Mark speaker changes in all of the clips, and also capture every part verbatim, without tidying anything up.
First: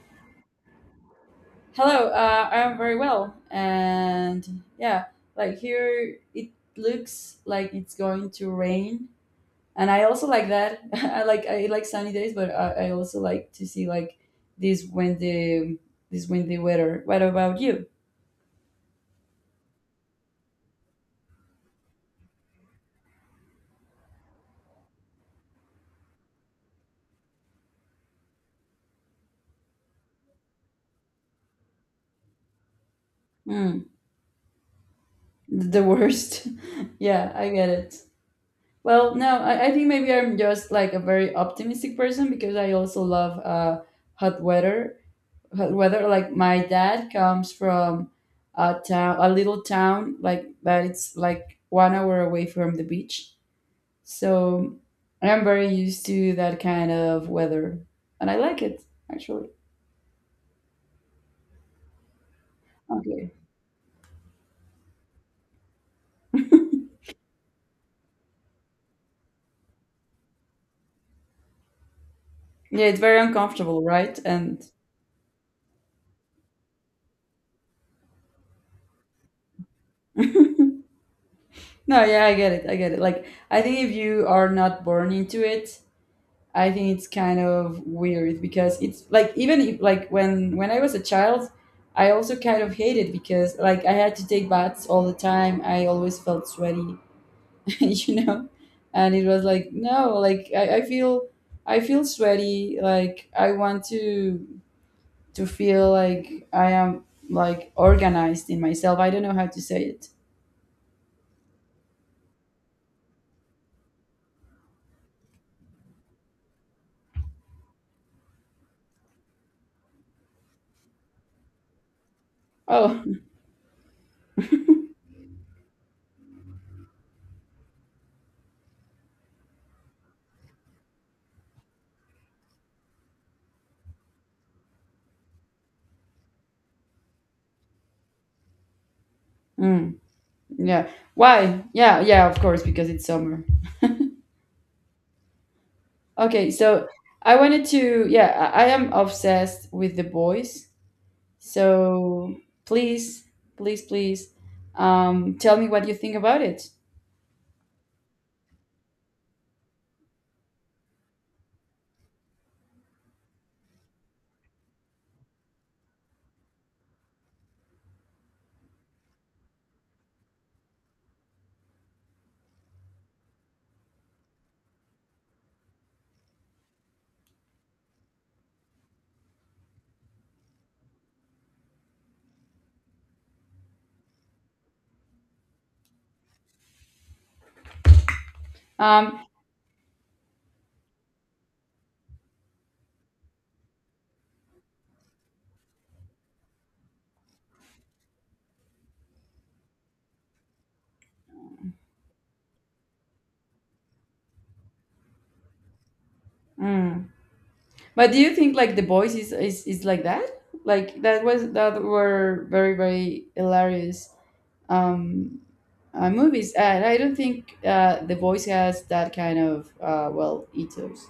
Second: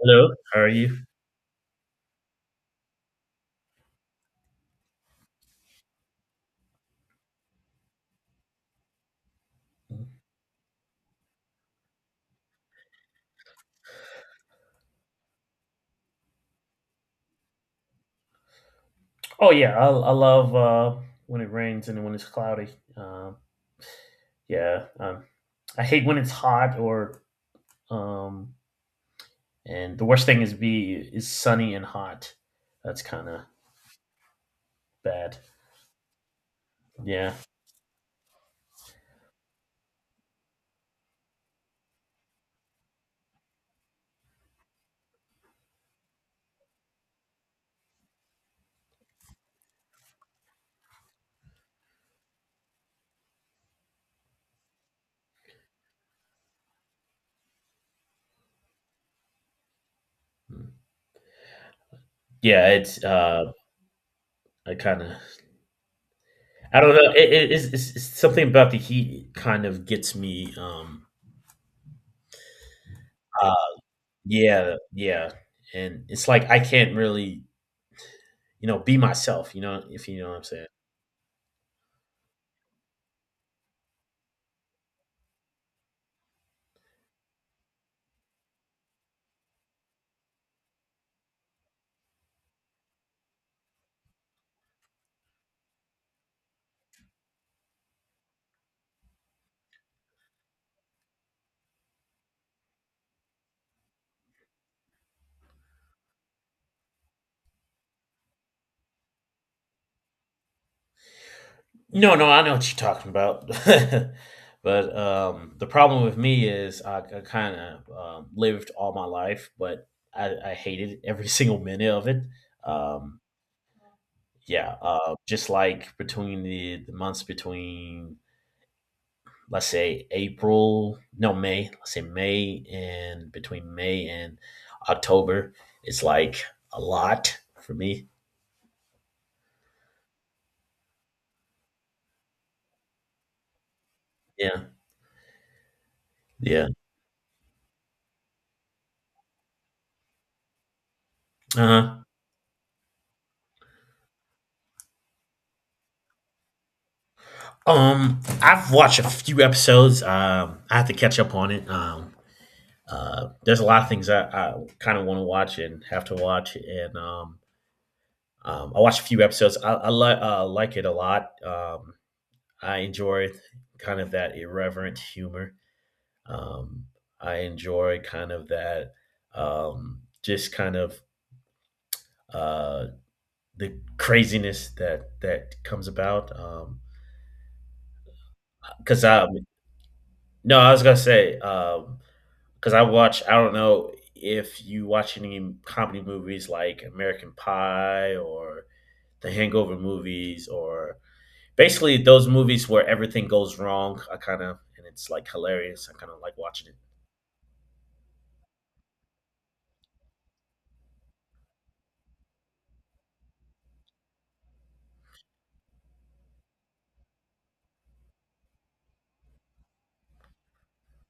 Speaker 1: Hello, how are you?
Speaker 2: Hello, uh, I am very well. And yeah, like here it looks like it's going to rain. And I also like that. I like I like sunny days, but I, I also like to see like this windy this windy weather. What about you?
Speaker 1: Oh yeah, I, I love uh, when it rains and when it's cloudy. Um, yeah, um, I hate when it's hot or um, and the worst thing is be is sunny and hot. That's kind of
Speaker 2: Hmm,
Speaker 1: bad.
Speaker 2: the worst. Yeah,
Speaker 1: Yeah.
Speaker 2: I get it. Well, no, I, I think maybe I'm just like a very optimistic person because I also love uh, hot weather whether like my dad comes from a town a little town like but it's like one hour away from the beach, so I'm very used to that kind of weather and I like it actually.
Speaker 1: Yeah, it's
Speaker 2: Okay.
Speaker 1: uh, I kind of I don't know. It, it, it's, it's it's something about the heat kind of gets me. Um,
Speaker 2: Yeah, it's very
Speaker 1: uh,
Speaker 2: uncomfortable, right, and
Speaker 1: yeah, yeah, and it's like I can't really you know be myself. You know if you know what I'm saying.
Speaker 2: no, yeah, I get it I get it like I think if you are not born into it. I think it's kind of weird because it's like even if, like when when I was a child, I also kind of hated because like I had to take baths all the time. I always felt sweaty, you know, and it was like no, like I, I feel I feel sweaty. Like I want to to feel like I am like organized in myself. I don't know how to say it.
Speaker 1: No, no, I know what you're talking about. but um, the problem with me is I, I kind of um, lived all my life, but I, I hated every single minute of it.
Speaker 2: Oh,
Speaker 1: Um, yeah, uh, just like between the, the months between, let's say, April, no, May, let's say May and between May and October, it's like a lot for me.
Speaker 2: mm, yeah. Why? Yeah, yeah. Of course, because it's summer.
Speaker 1: Yeah,
Speaker 2: Okay,
Speaker 1: yeah.
Speaker 2: so I wanted to, yeah, I I am obsessed with The Boys.
Speaker 1: Uh huh.
Speaker 2: So please, please, please, um, tell me what you think about it.
Speaker 1: Um, I've watched a few episodes. Um, I have to catch up on it. Um, uh, there's a lot of things I, I kind of want to watch and have to watch, and um, um, I watched a few episodes. I, I li- uh, like it a lot. Um, I enjoy kind of that irreverent humor. Um, I enjoy kind of that, um, just kind of uh, the craziness that that comes about. Um, because
Speaker 2: Um,
Speaker 1: um, No, I was gonna say um because I watch. I don't know if you watch any comedy movies like American Pie or the Hangover movies or basically those movies where everything goes wrong. I kind of and it's like hilarious. I kind of like watching it.
Speaker 2: mm. But do you think like The Boys is, is is like that? Like that was that were very very hilarious um, uh, movies, and I don't think uh, The Boys has that kind of uh, well, ethos.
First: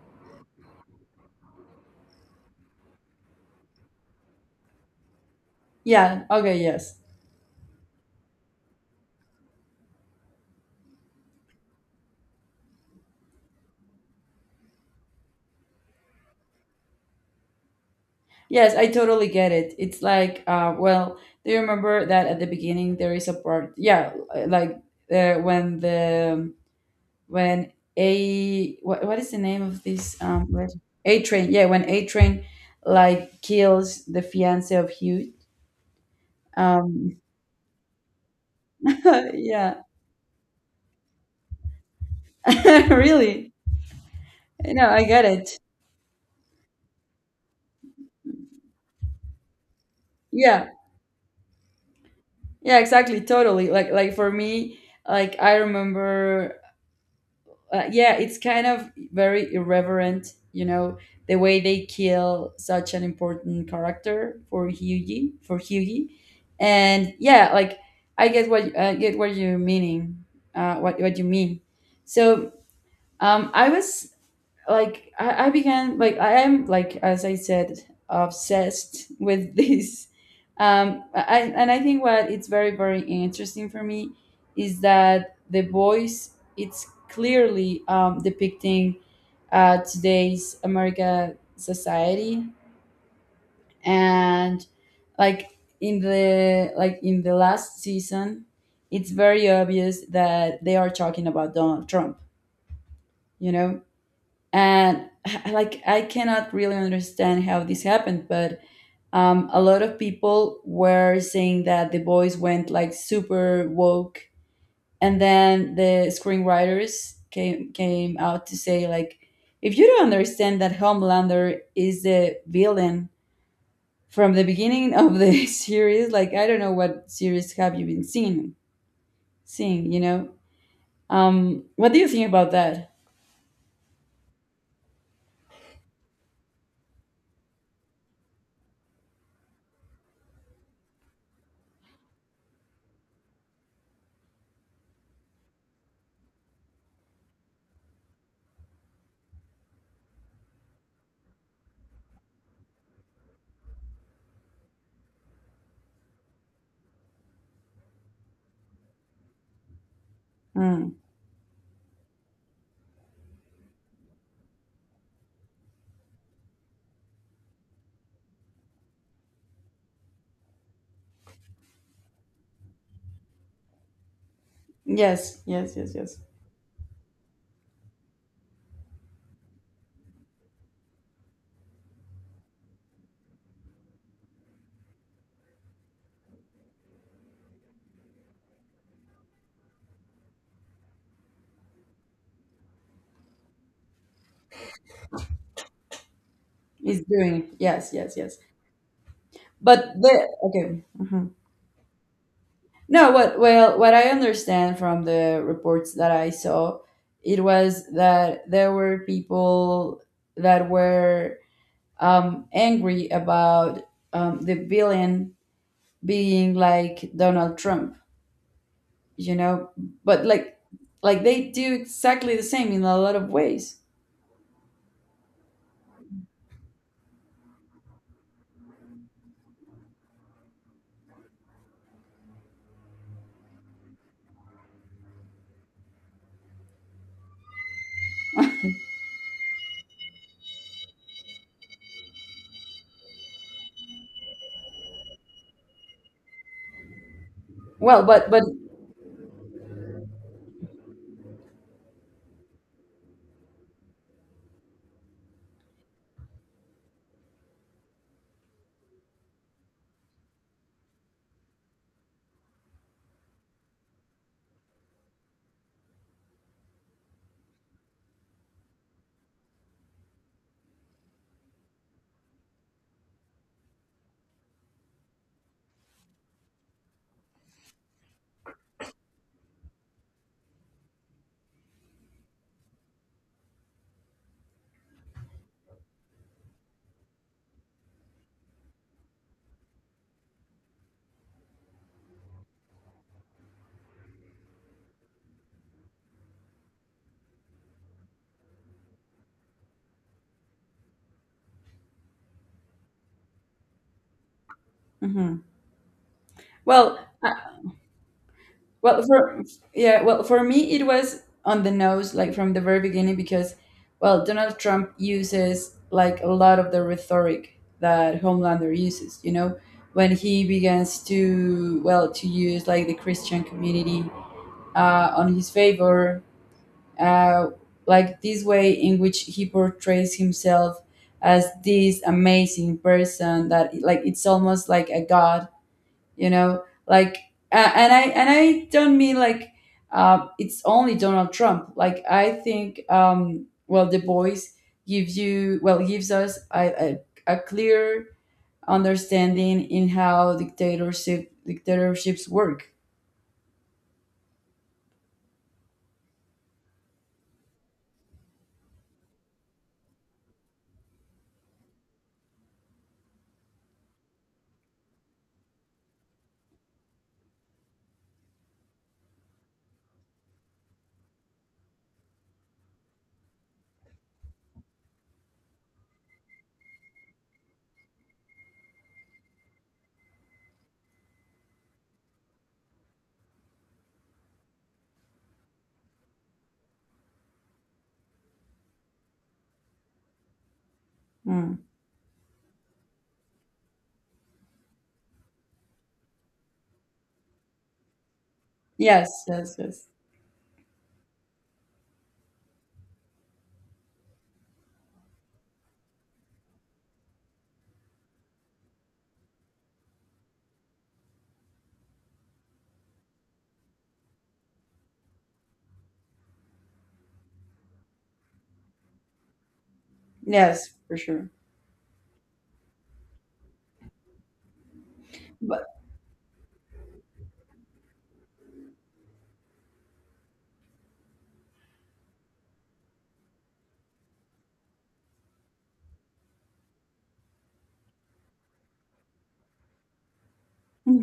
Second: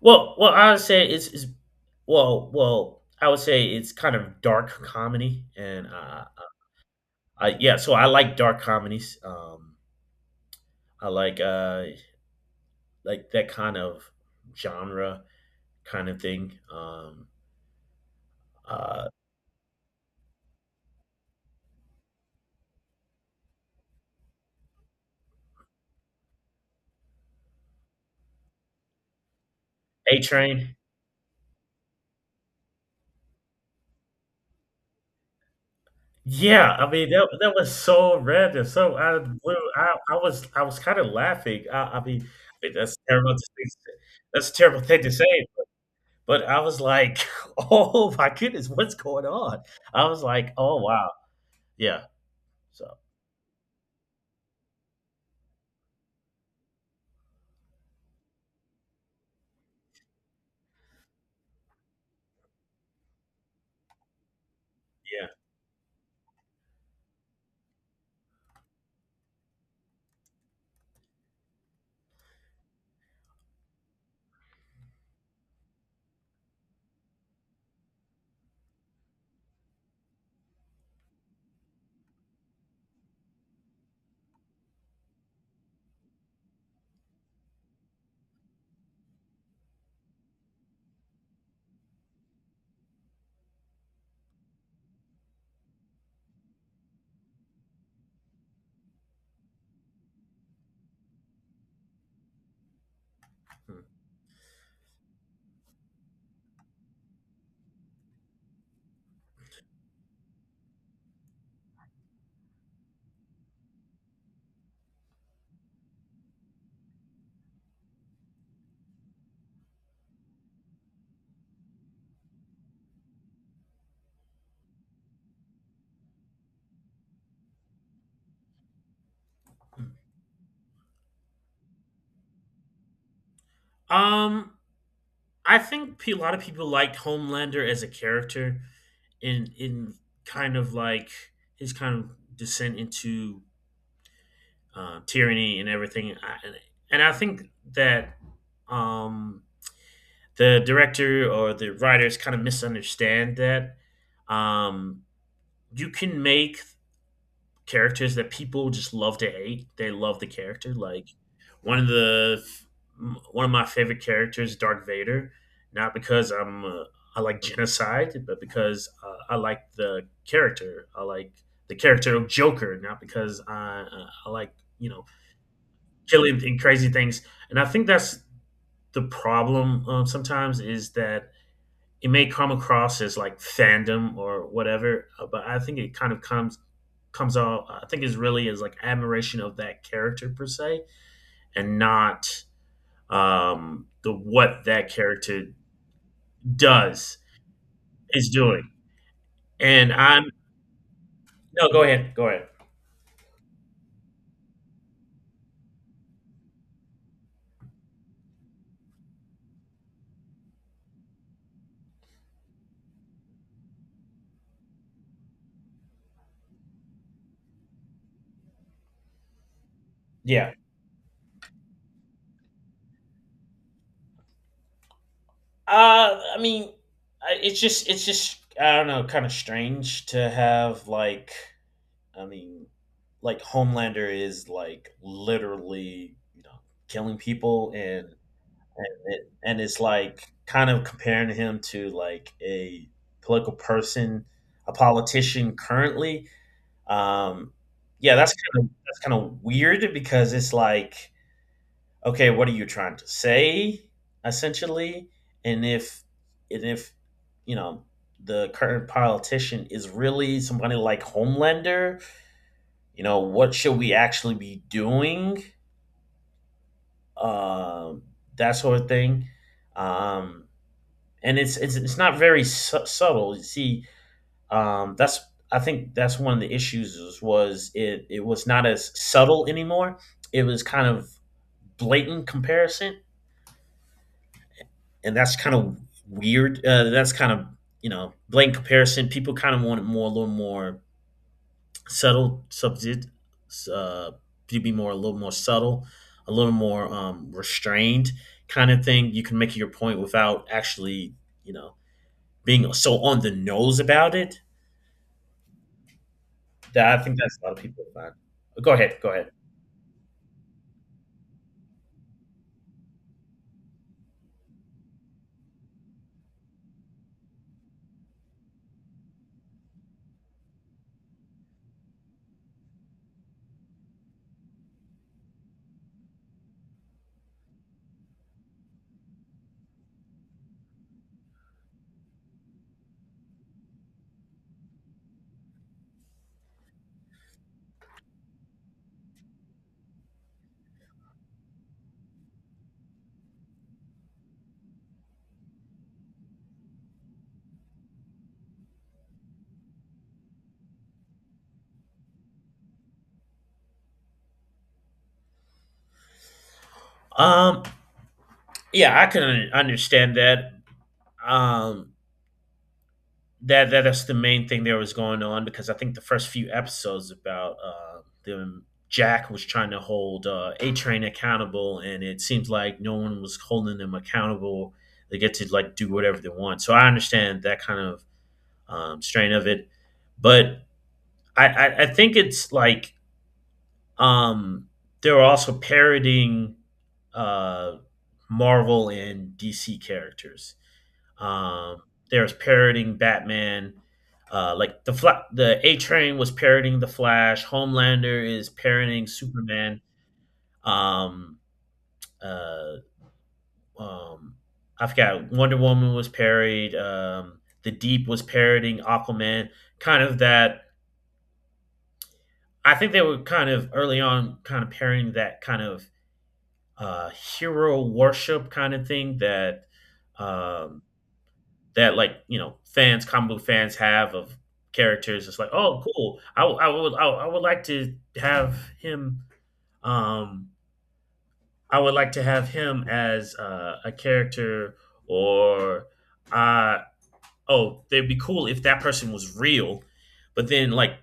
Speaker 1: Well, well, I would say it's, it's well, well, I would say it's kind of dark comedy and uh,
Speaker 2: Yeah. Okay. Yes.
Speaker 1: I, yeah. So I like dark comedies. Um, I like uh like that kind of genre kind of thing. Um,
Speaker 2: Yes, I
Speaker 1: uh,
Speaker 2: totally get it. It's like, uh, well, do you remember that at the beginning there is a part? Yeah, uh, like uh, when the when a what, what is the name of
Speaker 1: A
Speaker 2: this um
Speaker 1: Train?
Speaker 2: res- A Train? Yeah, when A Train like kills the fiance of Hugh.
Speaker 1: Yeah, I mean,
Speaker 2: Um,
Speaker 1: that that was so random, so out of the blue,
Speaker 2: yeah,
Speaker 1: I I was I was kinda laughing, I I mean, I mean, that's terrible to
Speaker 2: really.
Speaker 1: say that's a terrible
Speaker 2: No,
Speaker 1: thing
Speaker 2: I
Speaker 1: to say,
Speaker 2: get it.
Speaker 1: but I was like, "Oh my goodness, what's going on?" I was like,
Speaker 2: Yeah,
Speaker 1: "Oh, wow." Yeah,
Speaker 2: yeah,
Speaker 1: so,
Speaker 2: exactly, totally. Like like for me, like I remember. Uh, yeah, it's kind of very irreverent, you know, the way they kill such an important character for
Speaker 1: yeah,
Speaker 2: Hughie, for Hughie, and yeah, like I get what I get what you're meaning, uh, what what you mean. So um, I was like I, I began like I am like, as I said, obsessed with this um I, and I think what it's very very interesting for me is that the voice, it's clearly um, depicting uh, today's America society and like in the like in the last season, it's very obvious that they are talking about Donald Trump, you
Speaker 1: mhm.
Speaker 2: know. And like I cannot really understand how this happened, but um, a lot of people were saying that the boys went like super woke, and then the screenwriters came came out to say like, if you don't understand that homelander is the villain from the beginning of the series, like I don't know what series have you been seeing seeing you know. Um what do you think about that?
Speaker 1: Um, I think pe a lot of people liked Homelander as a character in in kind of like his kind of descent into uh, tyranny and everything. I, and I think that um, the director or the writers kind of misunderstand that um, you can make characters that people just love to hate. They love the character.
Speaker 2: Mm.
Speaker 1: Like one of the one of my favorite characters, Darth Vader, not because I'm uh, I like genocide, but because uh, I like the character. I like the character of Joker, not because I uh, I like you know
Speaker 2: Yes, yes, yes, yes,
Speaker 1: killing and crazy things. And I think that's the problem um, sometimes is that it may come across as like fandom or whatever, uh, but I think it kind of comes comes off. I think it's really is like admiration of that character per se, and not um, the what that character
Speaker 2: he's
Speaker 1: does
Speaker 2: doing it. Yes, yes,
Speaker 1: is
Speaker 2: yes.
Speaker 1: doing. And
Speaker 2: But
Speaker 1: I'm
Speaker 2: the okay. Mhm.
Speaker 1: No, go ahead, go ahead.
Speaker 2: No, what well, what I understand from the reports that I saw, it was that there were people that were um, angry about um, the villain being like Donald Trump, you know. But
Speaker 1: Yeah,
Speaker 2: like, like they do exactly the same in a lot of ways.
Speaker 1: uh, I mean, I- it's just it's just I don't know, kind of strange to have like I mean, like Homelander is like literally, you know, killing people and and, it, and it's like kind of comparing him to like a political person, a politician currently. Um,
Speaker 2: Well,
Speaker 1: yeah,
Speaker 2: but
Speaker 1: that's
Speaker 2: but
Speaker 1: kind of that's kind of weird because it's like, okay, what are you trying to say essentially? And if and if you know the current politician is really somebody like Homelander, you know what should we actually be doing um that sort of thing um and it's it's, it's not very su- subtle you see um that's I think that's one of the issues is, was it it was not as subtle anymore it was kind of blatant comparison and that's kind of weird uh, that's kind of you know blatant comparison people kind of wanted more a little more subtle subject uh you be more a little more subtle a little more um restrained kind of thing you can make your point without actually you know being so on the nose about it
Speaker 2: mhm.
Speaker 1: that
Speaker 2: well,
Speaker 1: I think that's a lot of people find go ahead
Speaker 2: Well,
Speaker 1: go ahead
Speaker 2: for yeah, well, for me it was on the nose, like from the very beginning, because well, Donald Trump uses like a lot of the rhetoric that Homelander uses. You know, when he begins to well to use like the Christian community uh, on his favor, uh, like this way in which he portrays himself as this amazing person that like it's almost like a god, you know, like a- and i and i don't mean like uh, it's only Donald Trump. Like I think um well, the boys gives you, well, gives us a, a, a clear understanding in how dictatorship dictatorships work.
Speaker 1: um yeah I can understand that um that, that that's the main thing that was going on because I think the first few episodes about uh, the Jack was trying to hold uh, A Train accountable, and it seems like no one was holding them accountable. They get to like do whatever they want. So I understand that kind of um, strain of it, but I, I, I think it's like um, they were also parodying uh, Marvel and D C characters
Speaker 2: Mm.
Speaker 1: um, there was parroting Batman. Uh, like the Fla- the A Train was parroting the Flash. Homelander is parroting
Speaker 2: Yes, yes, yes,
Speaker 1: Superman. Um, uh, um, I forgot. Wonder Woman was parried. Um, the Deep was parroting Aquaman. Kind of that. I think they were kind of early on, kind of parroting that kind of uh, hero worship kind of thing that
Speaker 2: yes,
Speaker 1: um,
Speaker 2: for sure,
Speaker 1: that like you know fans, comic book fans have of characters. It's like,
Speaker 2: but
Speaker 1: oh, cool. I, w- I would I, w- I would like to have him. Um, I would like to have him as uh, a character, or uh, oh, they'd be cool if that person was real. But then like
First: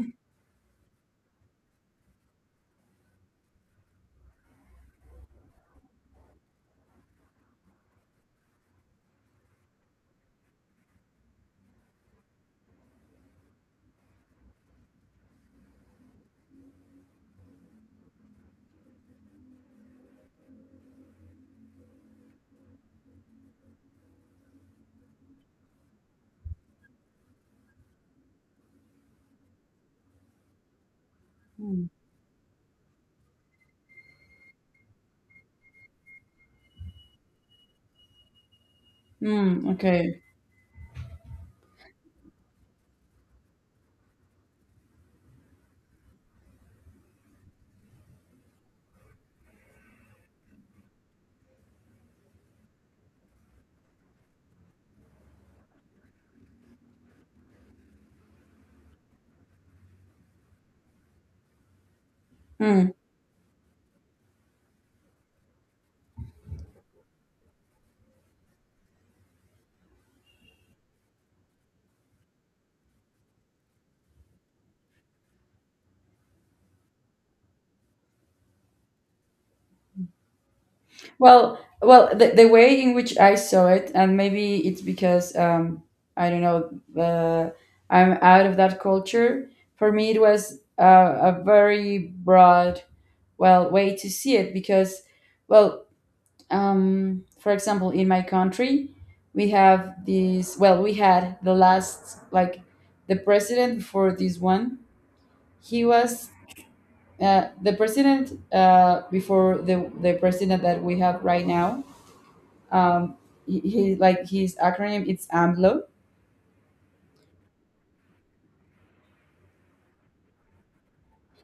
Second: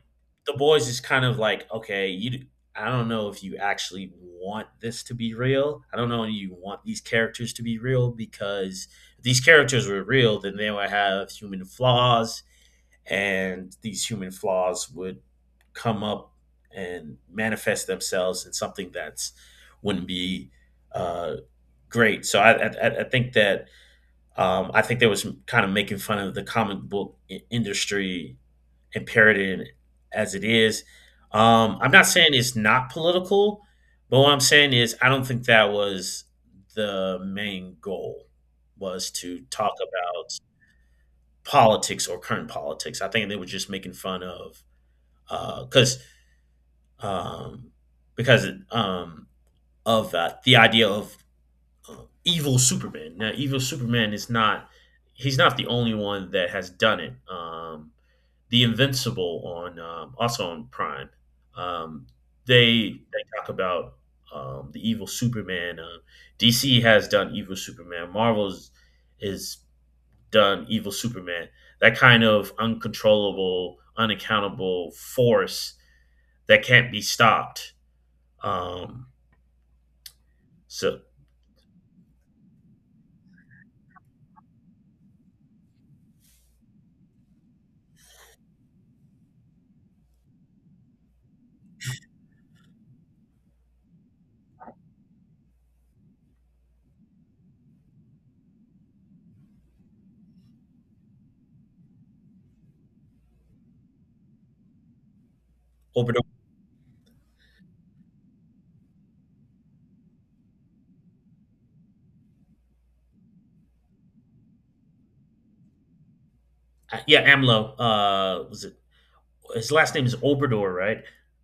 Speaker 1: the boys is kind of like, okay, you I don't know if you actually want this to be real. I don't know if you want these characters to be real because if these characters were real, then they would have human flaws and these human flaws would come up and manifest themselves in something that's wouldn't be uh, great. So I, I I think that um, I think they was kind of making fun of the comic book i- industry and parodying it as it is. Um,
Speaker 2: Mm,
Speaker 1: I'm not saying it's not political, but what I'm saying is I don't think that was the main goal was to
Speaker 2: mm,
Speaker 1: talk
Speaker 2: okay.
Speaker 1: about politics or current politics. I think they were just making fun of because um, because um, of uh, the idea of evil Superman. Now, evil Superman is not he's not the only one that has done it. Um, the Invincible on um, also on Prime. Um, they
Speaker 2: Mm.
Speaker 1: they talk about um, the evil Superman. Uh, D C has done evil Superman. Marvel's is done evil Superman. That kind of uncontrollable, unaccountable force that can't be stopped. Um, so
Speaker 2: Well, well, the, the way in which I saw it, and maybe it's because um, I don't know, uh, I'm out of that culture. For me, it was uh, a very broad, well, way to see it because, well, um, for example, in my country, we have these. Well, we had the last, like, the president before this one. He
Speaker 1: over the
Speaker 2: was uh, the president uh, before the the president that we have right now. um he, he like his acronym, it's amlo.
Speaker 1: yeah, AMLO uh, was it his last name is Obrador, right?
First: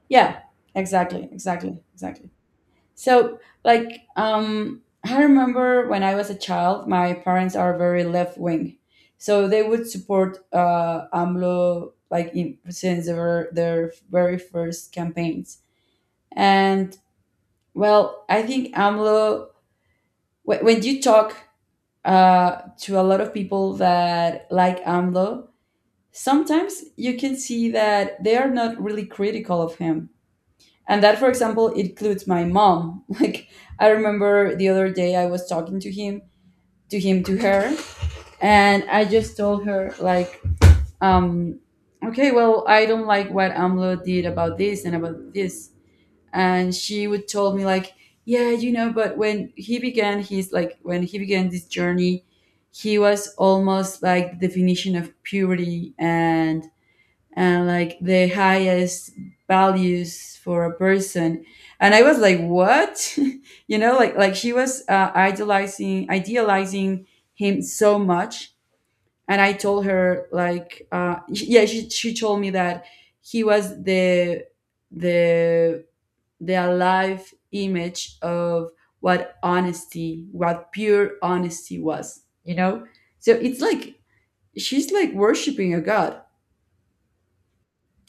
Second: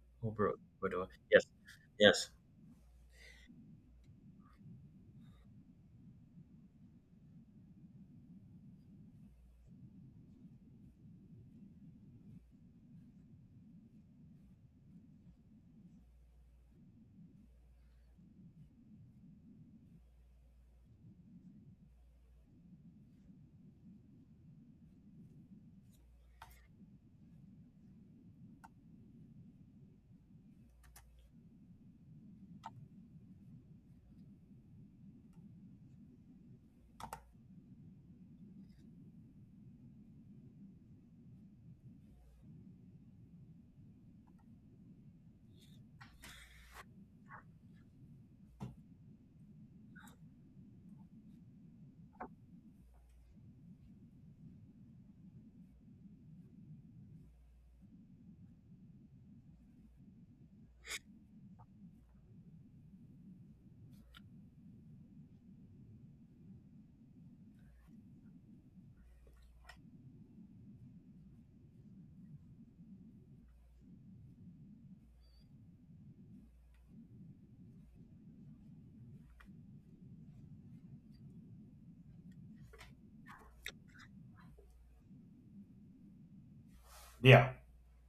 Speaker 2: Yeah,
Speaker 1: Ober- Obrador.
Speaker 2: exactly,
Speaker 1: Yes.
Speaker 2: exactly, exactly,
Speaker 1: Yes.
Speaker 2: so like um I remember when I was a child, my parents are very left wing, so they would support uh amlo like in, since their their very first campaigns. And well, I think amlo wh- when you talk uh, to a lot of people that like A M L O, sometimes you can see that they are not really critical of him. And that, for example, includes my mom. Like, I remember the other day I was talking to him, to him, to her, and I just told her, like, um, okay, well, I don't like what A M L O did about this and about this. And she would tell me, like, yeah, you know, but when he began his, like, when he began this journey, he was almost like the definition of purity and and like the highest values for a person. And I was like, what? You know, like like she was uh, idealizing idealizing him so much. And I told her like uh yeah, she, she told me that he was the the the alive image of what honesty, what pure honesty was, you know. So it's like she's like worshiping a god,
Speaker 1: Yeah.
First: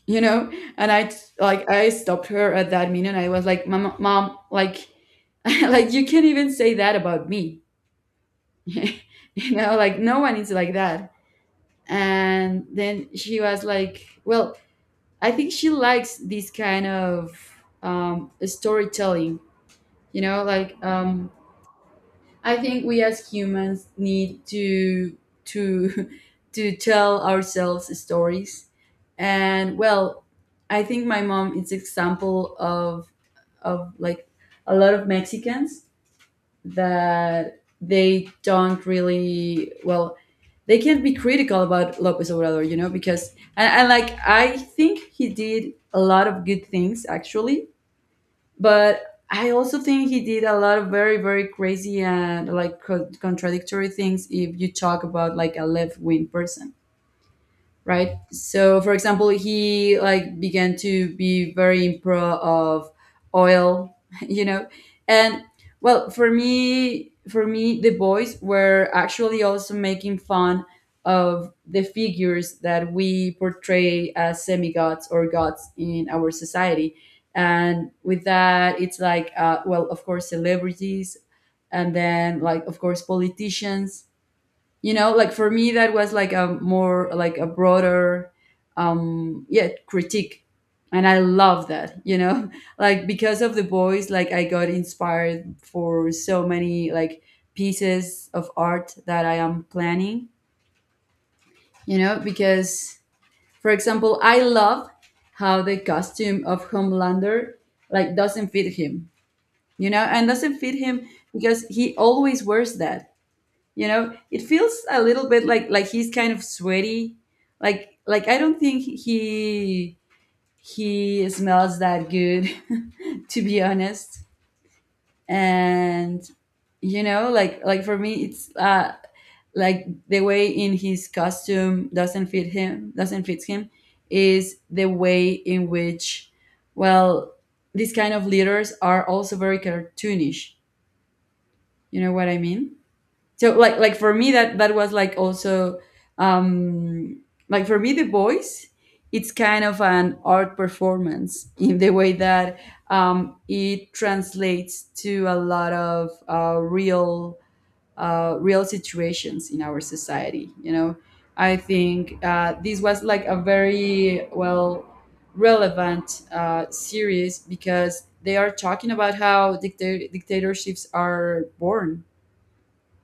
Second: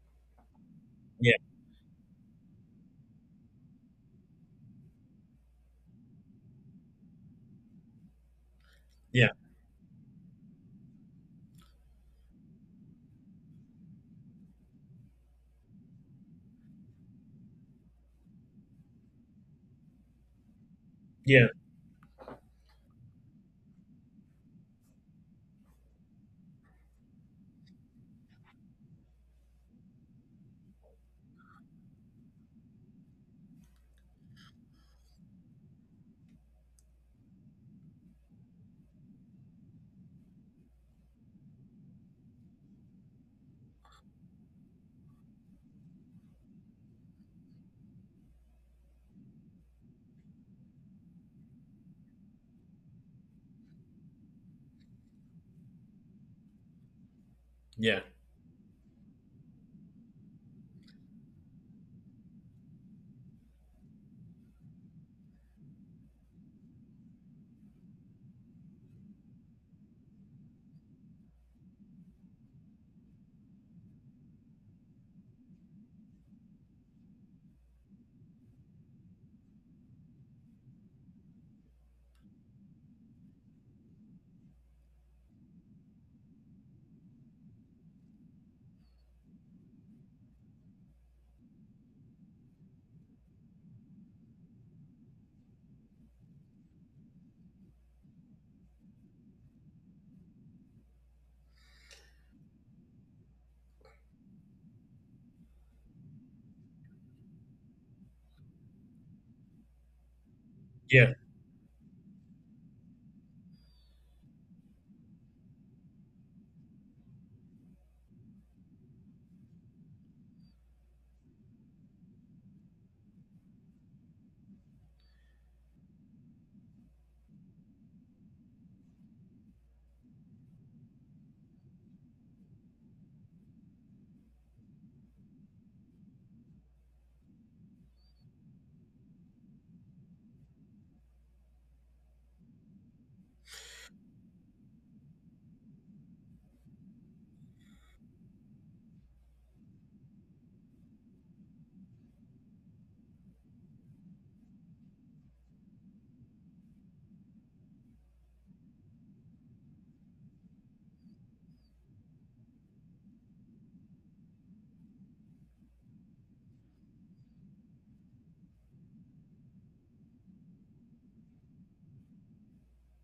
Speaker 2: you know. And i t-
Speaker 1: Yeah.
Speaker 2: like I stopped her at that minute. I was like, mom, mom like like you can't even say that about me,
Speaker 1: Yeah.
Speaker 2: you know, like no one is like that. And then she was like, well, I think she likes this kind of um storytelling, you know, like um
Speaker 1: Yeah.
Speaker 2: I think we as humans need to to to tell ourselves stories. And well, I think my mom is example of of like a lot of Mexicans, that they don't really well, they can't be critical about Lopez Obrador, you know, because and, and like I think he did a lot of good things actually, but I also think he did a lot of very very crazy and like co- contradictory things if you talk about like a left wing person,
Speaker 1: Yeah.
Speaker 2: right? So, for example, he like began to be very impro of oil, you know, and well, for me, for me, the boys were actually also making fun of the figures that we portray as semi gods or gods in our society, and with that, it's like, uh, well, of course, celebrities, and then like, of course, politicians, you know. Like for me that was like a more like a broader um yeah, critique, and I love that, you know. Like because of the boys, like I got inspired for so many like pieces of art that I am planning, you know, because for example I love how the costume of homelander like doesn't fit him, you know, and doesn't fit him
Speaker 1: Yeah.
Speaker 2: because he always wears that. You know, it feels a little bit like like he's kind of sweaty, like like I don't think he he smells that good to be honest. And you know, like like for me it's uh like the way in his costume doesn't fit him, doesn't fit him is the way in which, well, these kind of leaders are also very cartoonish, you know what I mean? So like like for me, that that was like also, um like for me, the voice, it's kind of an art performance in the way that um, it translates to a lot of uh, real uh, real situations in our society, you know. I think uh, this was like a very well, relevant uh, series because they are talking about how dicta- dictatorships are born,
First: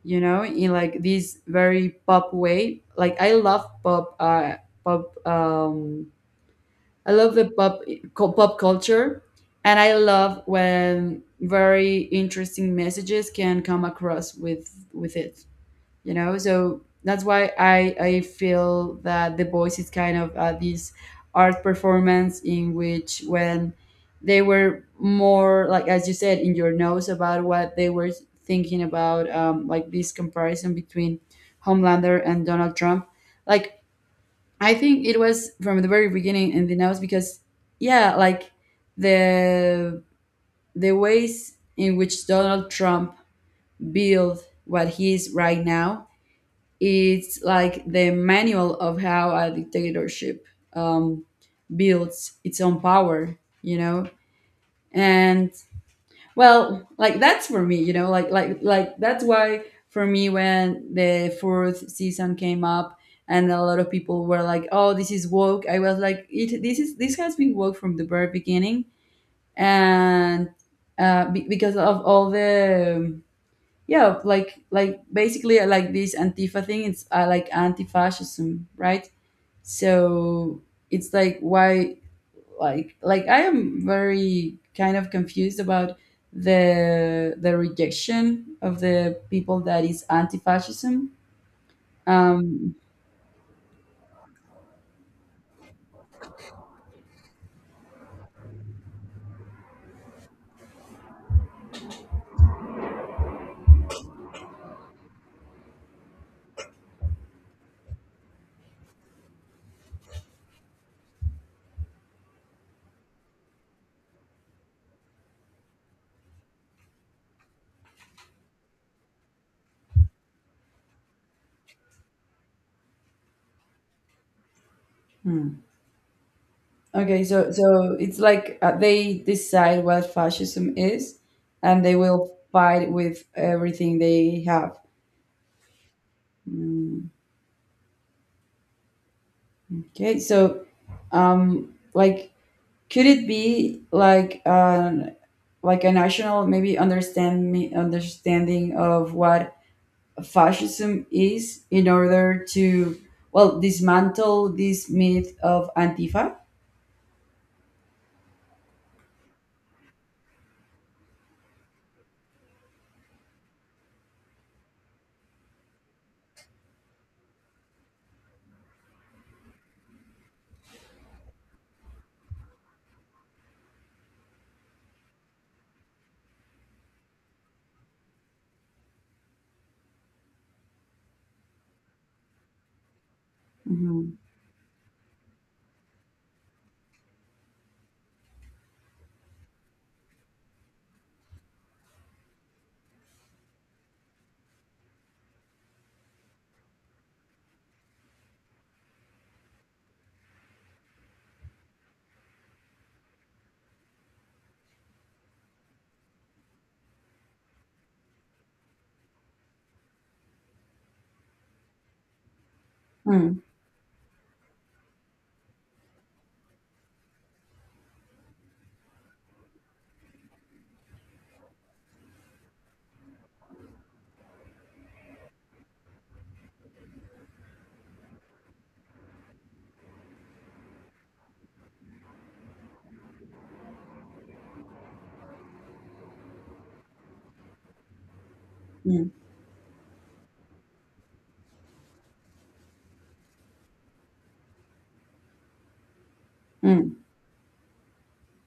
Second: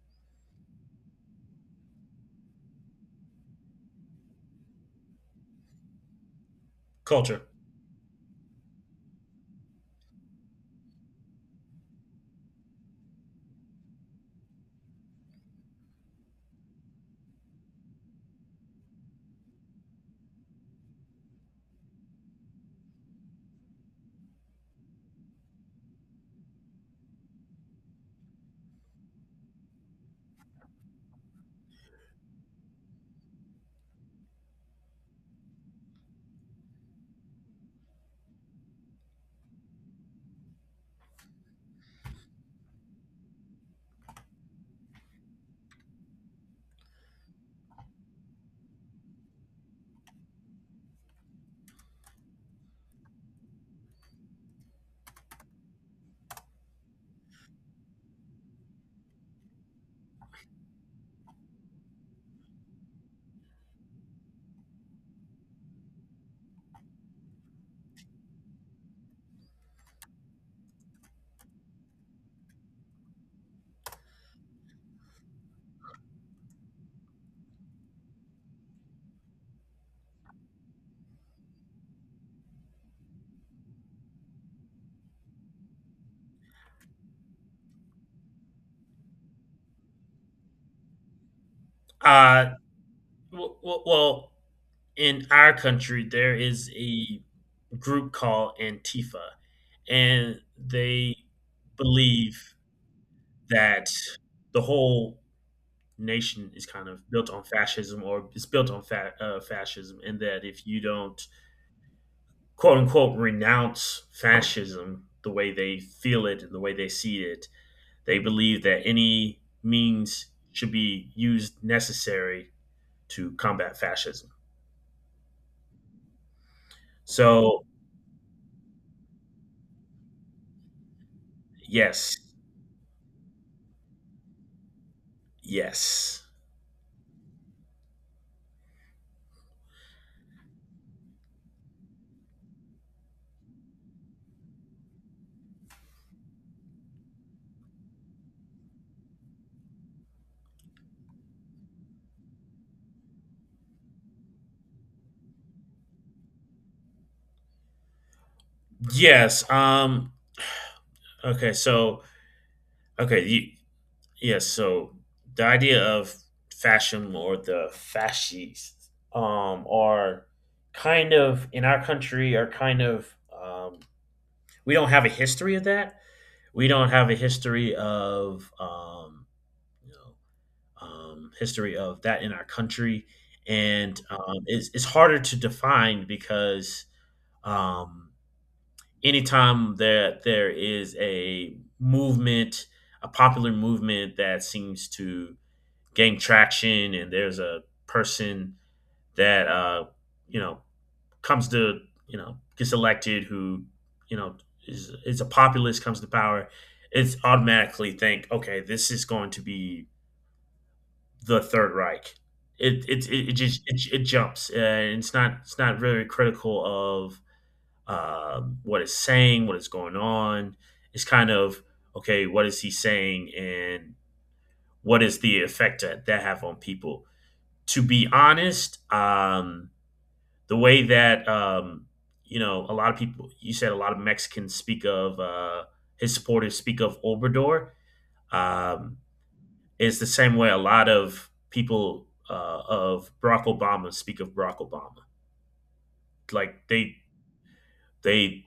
Speaker 2: you know, in like this very pop way. Like I love pop, uh, pop. Um, I love
Speaker 1: Culture.
Speaker 2: the pop co- pop culture, and I love when very interesting messages can come across with with it, you know so that's why i i feel that The Voice is kind of uh, this art performance in which, when they were more, like as you said in your notes about what they were thinking about, um, like this comparison between Homelander and Donald Trump. Like, I think it was from the very beginning in the notes because, yeah, like, the the ways in which Donald Trump built what he is right now, it's like the manual of how a dictatorship, um, builds its own power, you know. And, well, like that's for me, you know, like like like that's why, for me, when the fourth season came up and a lot of people were like, "Oh, this is woke," I was like, "It this is this has been woke from the very beginning," and uh, be- because of all the um, yeah, like like basically, I like this antifa thing. It's uh, like anti-fascism, right? So it's like, why, like like I am very kind of confused about the the rejection of the people that is anti-fascism.
Speaker 1: Uh,
Speaker 2: Um,
Speaker 1: w- well, in our country, there is a group called Antifa, and they believe that the whole nation is kind of built on fascism or is built on fa- uh, fascism, and that if you don't quote unquote renounce fascism the way they feel it and the way they see it. They believe that any means should be used necessary to combat fascism.
Speaker 2: hmm. Okay, so
Speaker 1: So,
Speaker 2: so it's like, uh, they decide what fascism is, and they
Speaker 1: yes.
Speaker 2: will fight with everything they have.
Speaker 1: Yes.
Speaker 2: Hmm. Okay, so, um, like, could it be like an, like a national maybe understand me understanding of what fascism is in order to, well, dismantle this myth of Antifa?
Speaker 1: Yes. Um okay, so okay, you, yes, so the idea of fascism or the fascists um are kind of in our country are kind of um we don't have a history of that we don't have a history of um, you know um, history of that in our country, and
Speaker 2: Mhm.
Speaker 1: um, it's it's harder to define because um, anytime that there is a movement, a popular movement that seems to gain traction, and there's a person that uh, you know comes to you know gets elected, who you know is is a populist comes to power, it's automatically think, okay, this is going to be the Third Reich. It it it, it
Speaker 2: Mm,
Speaker 1: just it, it jumps, and it's not it's not very critical of um what it's saying, what is going on. It's kind of okay, what is he saying, and what is the effect that that have on people? To be honest, um, the way that um, you know a lot of people you said a lot of Mexicans speak of uh, his supporters speak of Obrador um,
Speaker 2: mm,
Speaker 1: is the same way a lot of people uh, of Barack Obama speak of Barack Obama. Like
Speaker 2: mm.
Speaker 1: they they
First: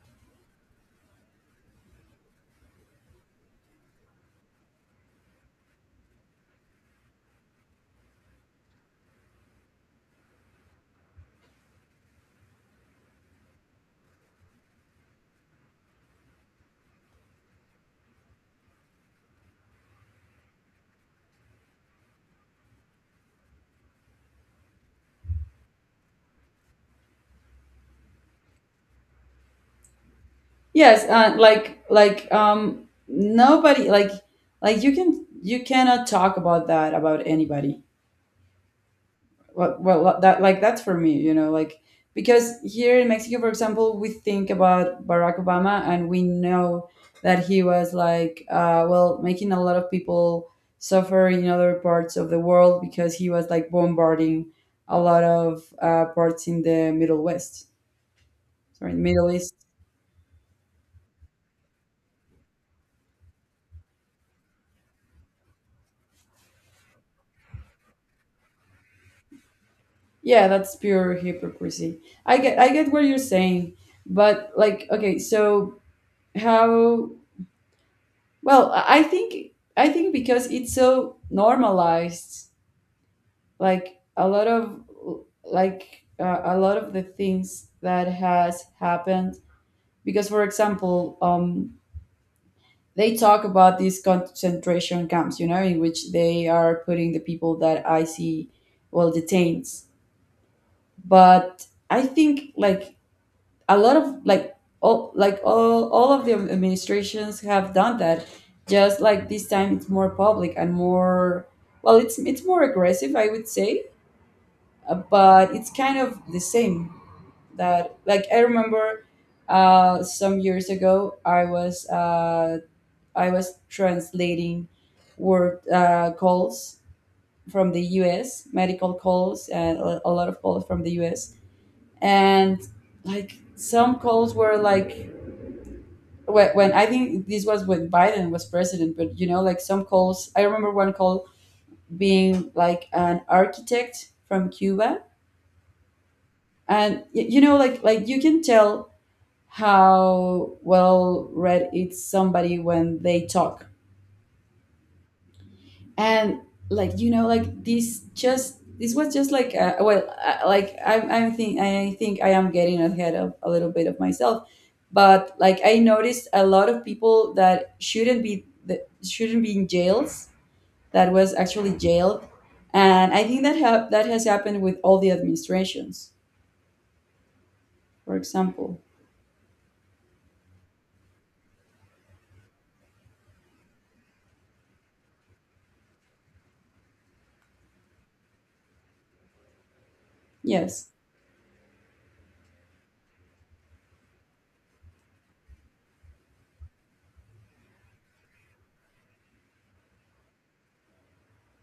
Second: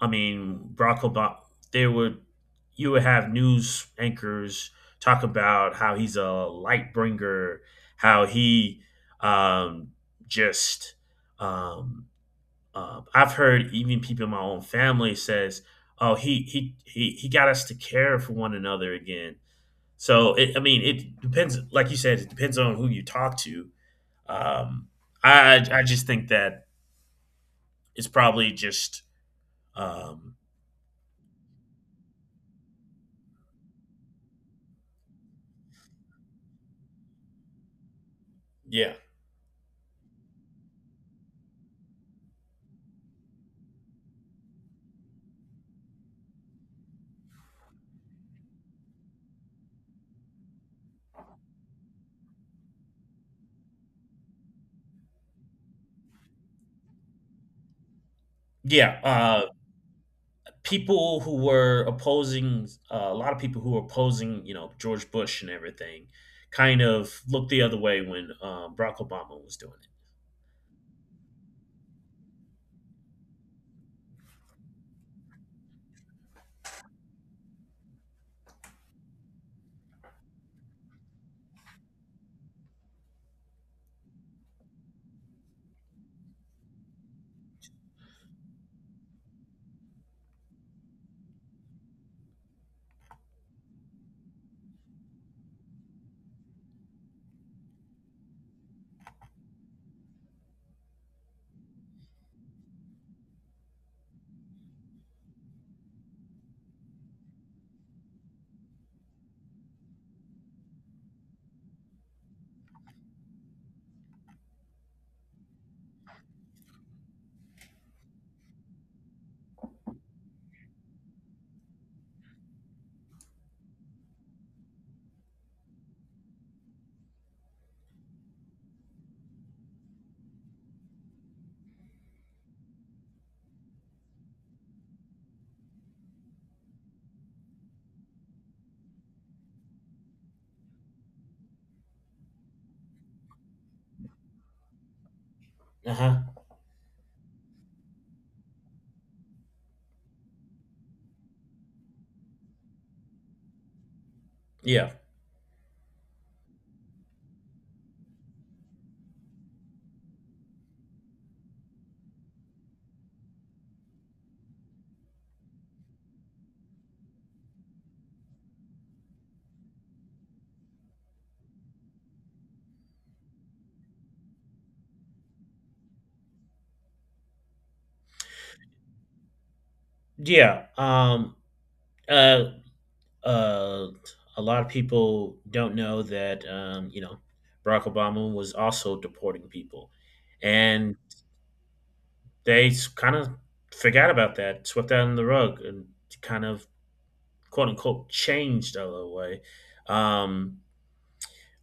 Speaker 1: I mean Barack Obama they would you would have news anchors talk about how he's a light bringer, how he um, just um, Um, I've heard even people in my own family says, "Oh, he he he he got us to care for one another again." So it, I mean, it depends. Like you said, it depends on who you talk to. Um, I I just think that it's probably just um,
Speaker 2: Yes, uh, like like um, nobody, like like you can, you cannot talk about that about anybody.
Speaker 1: yeah
Speaker 2: Well, well uh, that, like, that's for me, you know, like, because here in Mexico, for example, we think about Barack Obama, and we know that he was like, uh, well, making a lot of people suffer in other parts of the world because he was like bombarding a lot of uh, parts in the middle west, sorry,
Speaker 1: yeah
Speaker 2: middle
Speaker 1: uh,
Speaker 2: east.
Speaker 1: people who were opposing uh, a lot of people who were opposing, you know, George Bush and everything kind of looked the other way when um, Barack Obama was doing it.
Speaker 2: Yeah, that's pure hypocrisy. I get, I get what you're saying, but, like, okay, so, how, well, I I think, I think because it's so normalized, like a lot of, like uh, a lot of the things that has happened. Because, for example, um, they talk about these concentration camps, you know, in which they are putting the people that I see, well, detained. But I think, like, a lot of, like, all, like, all all of the administrations have done that, just like this time it's more public and more, well, it's it's more aggressive, I would say. Uh, but it's kind of the same. That, like, I remember uh some years ago, I was uh I was translating word uh, calls from the US medical calls, and a a lot of calls from the US, and like some calls were like, when, when I think this was when Biden was president, but, you know, like, some calls, I remember one call being like an architect from Cuba,
Speaker 1: Uh huh.
Speaker 2: and y- you know, like like you can tell how well read it's somebody when they talk,
Speaker 1: Yeah.
Speaker 2: and, like, you know, like, this just this was just like uh, well, uh, like I'm I'm think I think I am getting ahead of a little bit of myself, but like I noticed a lot of people that shouldn't be, that shouldn't be in jails, that was actually jailed. And I think that ha- that has happened with all the administrations, for example.
Speaker 1: Yeah. Um, Uh, uh, a lot of people don't know that um, you know, Barack Obama was also deporting people,
Speaker 2: Yes,
Speaker 1: and they kind of forgot about that, swept that under the rug, and kind of quote unquote changed out of the way. Um,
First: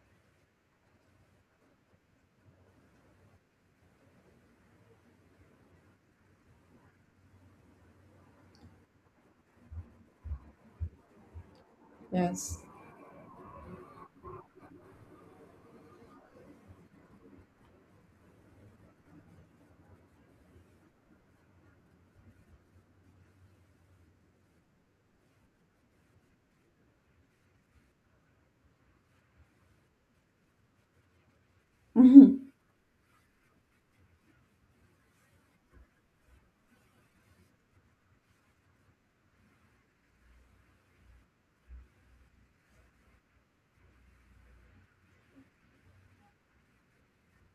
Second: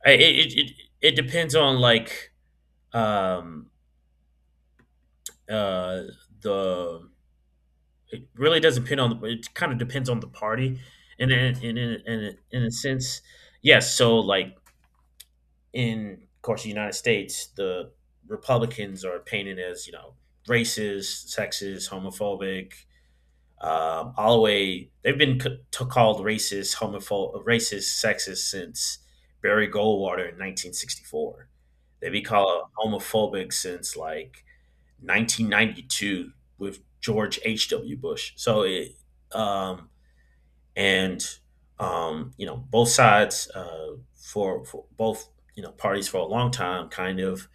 Speaker 1: I- it, it it it depends on like um uh the it really doesn't depend on the, it kind of depends on the party, and in in in in, a-
Speaker 2: yes.
Speaker 1: in a sense, yes. So like in, of course, the United States, the Republicans are painted as, you know, racist, sexist, homophobic. Um, all the way, they've been c- t- called racist, homophobic, racist, sexist since Barry Goldwater in nineteen sixty-four. They've been
Speaker 2: Mhm.
Speaker 1: called homophobic since like nineteen ninety-two with George H W. Bush. So it, um, and um, You know, both sides, uh, for, for both, you know, parties for a long time kind of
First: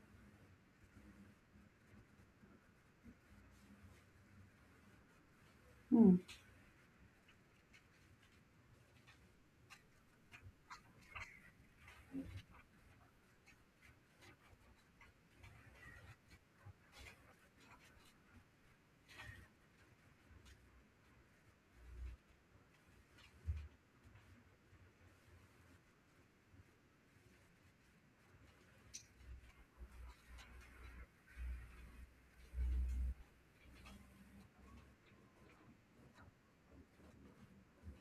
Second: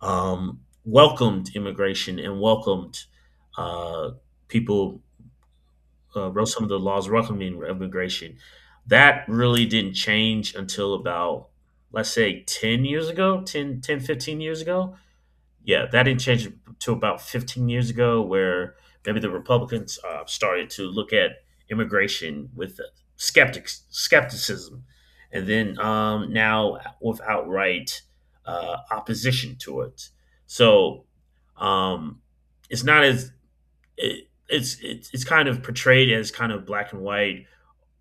Speaker 1: um, welcomed immigration and welcomed uh, people,
Speaker 2: Mm.
Speaker 1: uh, wrote some of the laws welcoming immigration. That really didn't change until about, let's say, ten years ago, ten ten fifteen years ago, yeah, that didn't change to about fifteen years ago, where maybe the Republicans uh, started to look at immigration with skeptics skepticism, and then um, now with outright uh, opposition to it. So um, it's not as it, it's, it's it's kind of portrayed as kind of black and white,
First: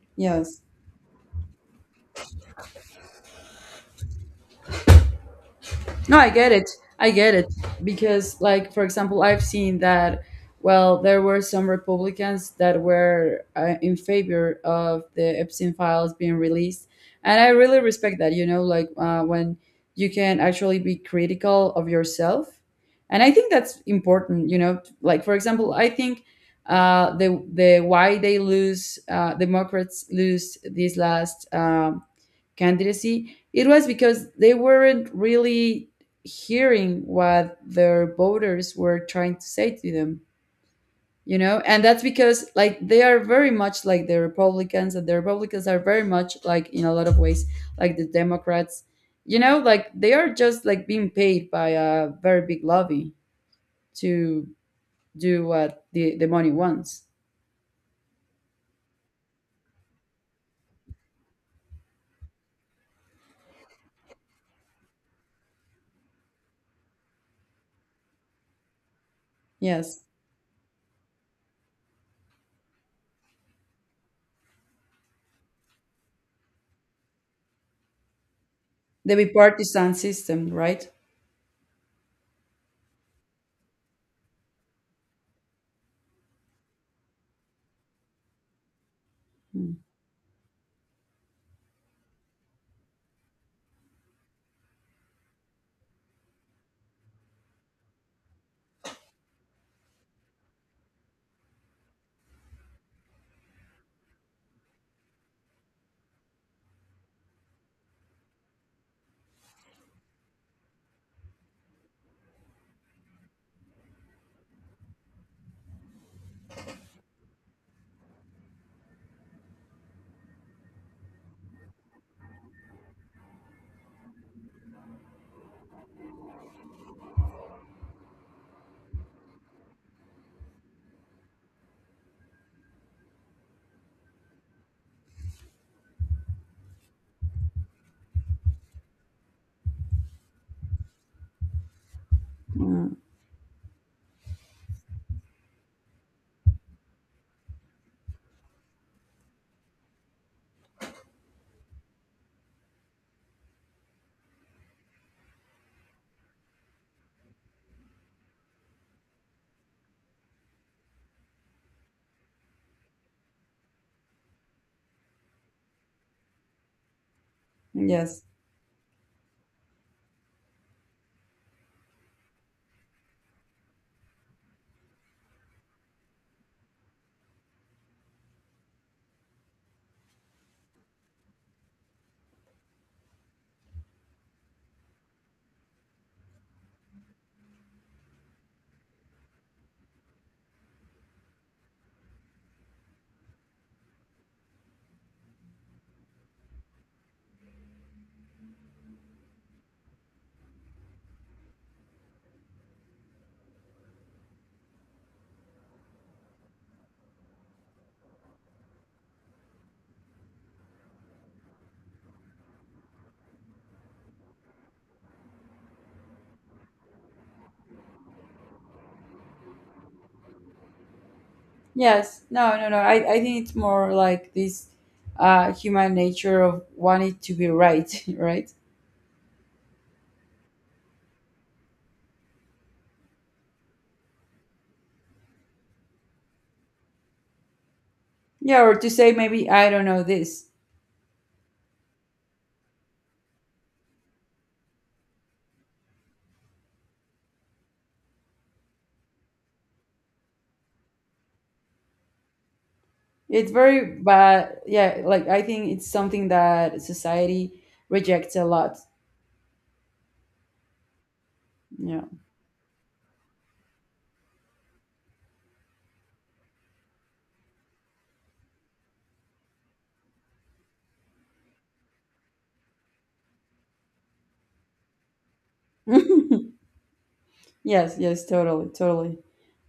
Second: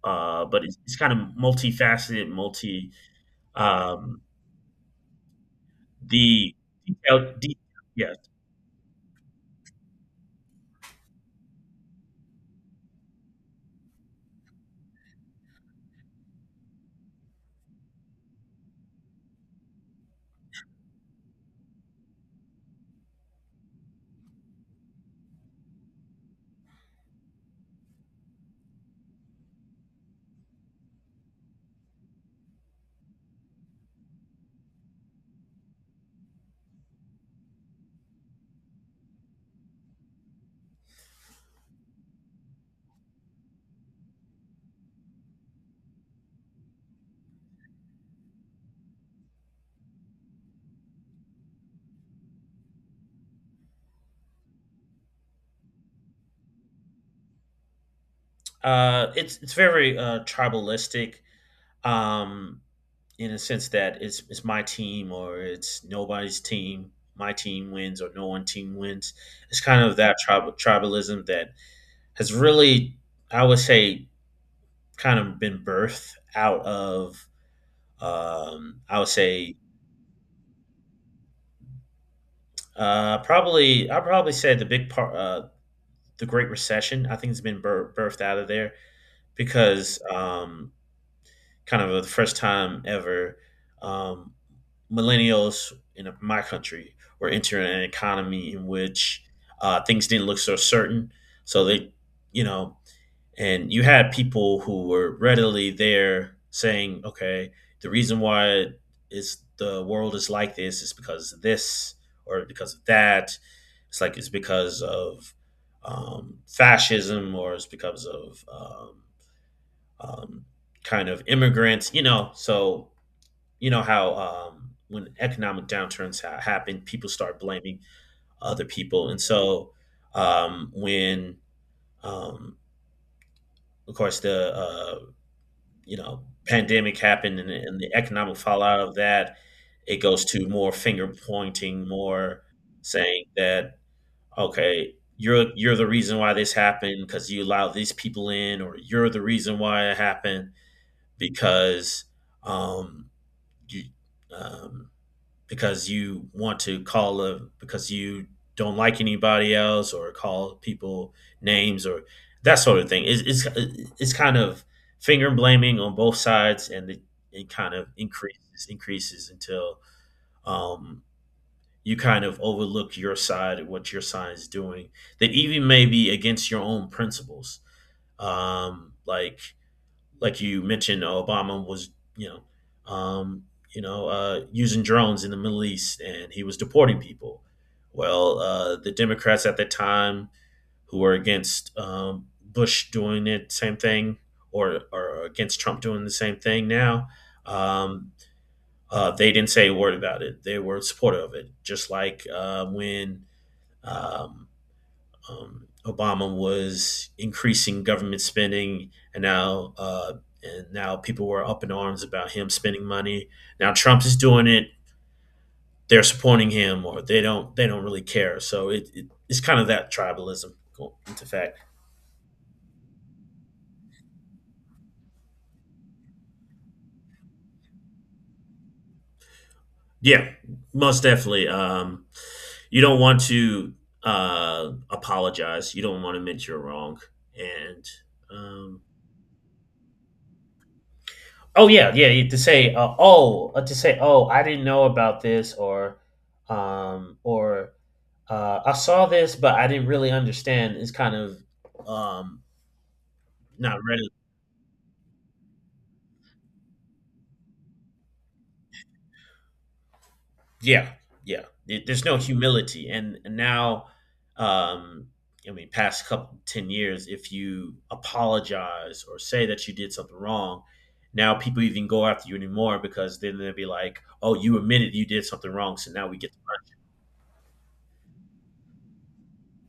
Speaker 1: uh,
Speaker 2: Yes.
Speaker 1: but it's, it's kind of multifaceted, multi um,
Speaker 2: No, I get
Speaker 1: the
Speaker 2: it. I get
Speaker 1: detailed,
Speaker 2: it.
Speaker 1: de- yeah.
Speaker 2: Because, like, for example, I've seen that, well, there were some Republicans that were uh, in favor of the Epstein files being released. And I really respect that, you know, like, uh, when you can actually be critical of yourself. And I think that's important, you know. Like, for example, I think uh, the the why they lose, uh, Democrats lose these last um, candidacy, it was because they weren't really hearing what their voters were trying to say to them, you know? And that's because, like, they are very much like the Republicans, and the Republicans are very much like, in a lot of ways, like the Democrats, you know? Like, they are just like being paid by a very big lobby to do what the, the money wants.
Speaker 1: Uh, it's it's very uh, tribalistic, um, in a sense that it's it's my team or it's nobody's team. My team wins or no one team wins. It's kind of
Speaker 2: Yes.
Speaker 1: that tribal tribalism that has really, I would say, kind of been birthed out of. Um, I would
Speaker 2: The
Speaker 1: say
Speaker 2: bipartisan system, right?
Speaker 1: uh, probably I probably say the big part, uh, the Great Recession. I think it's been bir- birthed out of there
Speaker 2: Mm,
Speaker 1: because um, kind of the first time ever, um, millennials in my country were entering an economy in which uh, things didn't look so certain. So they, you know, and you had people who were readily there saying, okay, the reason why is the world is like this is because of this or because of that. It's like it's because of um, fascism or it's because of um, um, kind of immigrants, you know. So you know how um, when economic downturns ha- happen, people start blaming other people, and so um, when um, of course the uh, you know, pandemic happened and, and the economic fallout of that, it goes to more finger pointing, more
Speaker 2: mm.
Speaker 1: saying that, okay, you're you're the reason why this happened because you allowed these people in, or you're the reason why it happened because um, you um, because you want to call a, because you don't like anybody else or call people names or that sort of thing. It's it's, it's kind of finger blaming on both sides, and it, it kind of
Speaker 2: Yes.
Speaker 1: increases increases until um, you kind of overlook your side and what your side is doing that even may be against your own principles. Um, like like you mentioned, Obama was, you know, um, you know, uh, using drones in the Middle East, and he was deporting people. Well, uh, the Democrats at the time who were against um, Bush doing the same thing, or or against Trump doing the same thing now, um, uh, they didn't say a word about it. They were supportive of it, just like uh, when. Um, um, Obama was increasing government spending, and now uh, and now people were up in arms about him spending money. Now Trump is doing it; they're supporting him, or they don't they don't really care. So it, it it's kind of that tribalism going into fact.
Speaker 2: Yes, no, no, no. I, I think it's more like this uh, human nature of wanting to be right, right?
Speaker 1: Yeah, most definitely. Um, you don't want to uh, apologize. You don't want to admit you're wrong, and
Speaker 2: Yeah, or
Speaker 1: um,
Speaker 2: to say, maybe I don't know this.
Speaker 1: oh yeah, yeah, yeah. To say, uh, oh, uh, to say, oh, I didn't know about this, or, um, or uh, I saw this, but I didn't really understand. Is kind of um,
Speaker 2: It's
Speaker 1: not
Speaker 2: very
Speaker 1: ready.
Speaker 2: bad. Yeah, like I think it's something that society rejects a lot.
Speaker 1: Yeah, yeah. There- There's
Speaker 2: Yeah.
Speaker 1: no humility, and, and now, um, I mean, past couple ten years, if you apologize or say that you did something wrong, now people even go after you anymore because then they'll be like, oh, you admitted you did something wrong, so now we get.
Speaker 2: Yes, yes, totally, totally.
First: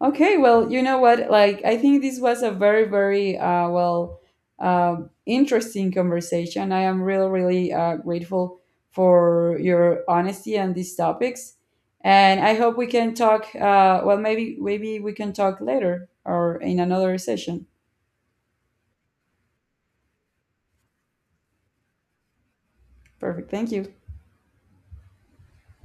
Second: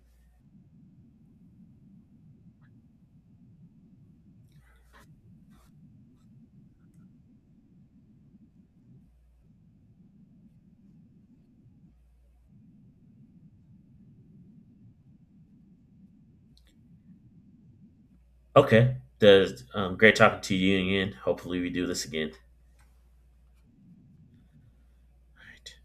Speaker 2: Okay, well, you know what? Like, I think this was a very, very uh, well, um, interesting conversation. I am really, really uh, grateful for your honesty on these topics, and I hope we can talk. Uh, well, maybe, maybe we can talk later or in another session.
Speaker 1: Okay. There's, um, great talking to you again. Hopefully, we do this again.
Speaker 2: Perfect. Thank you.
Speaker 1: All right.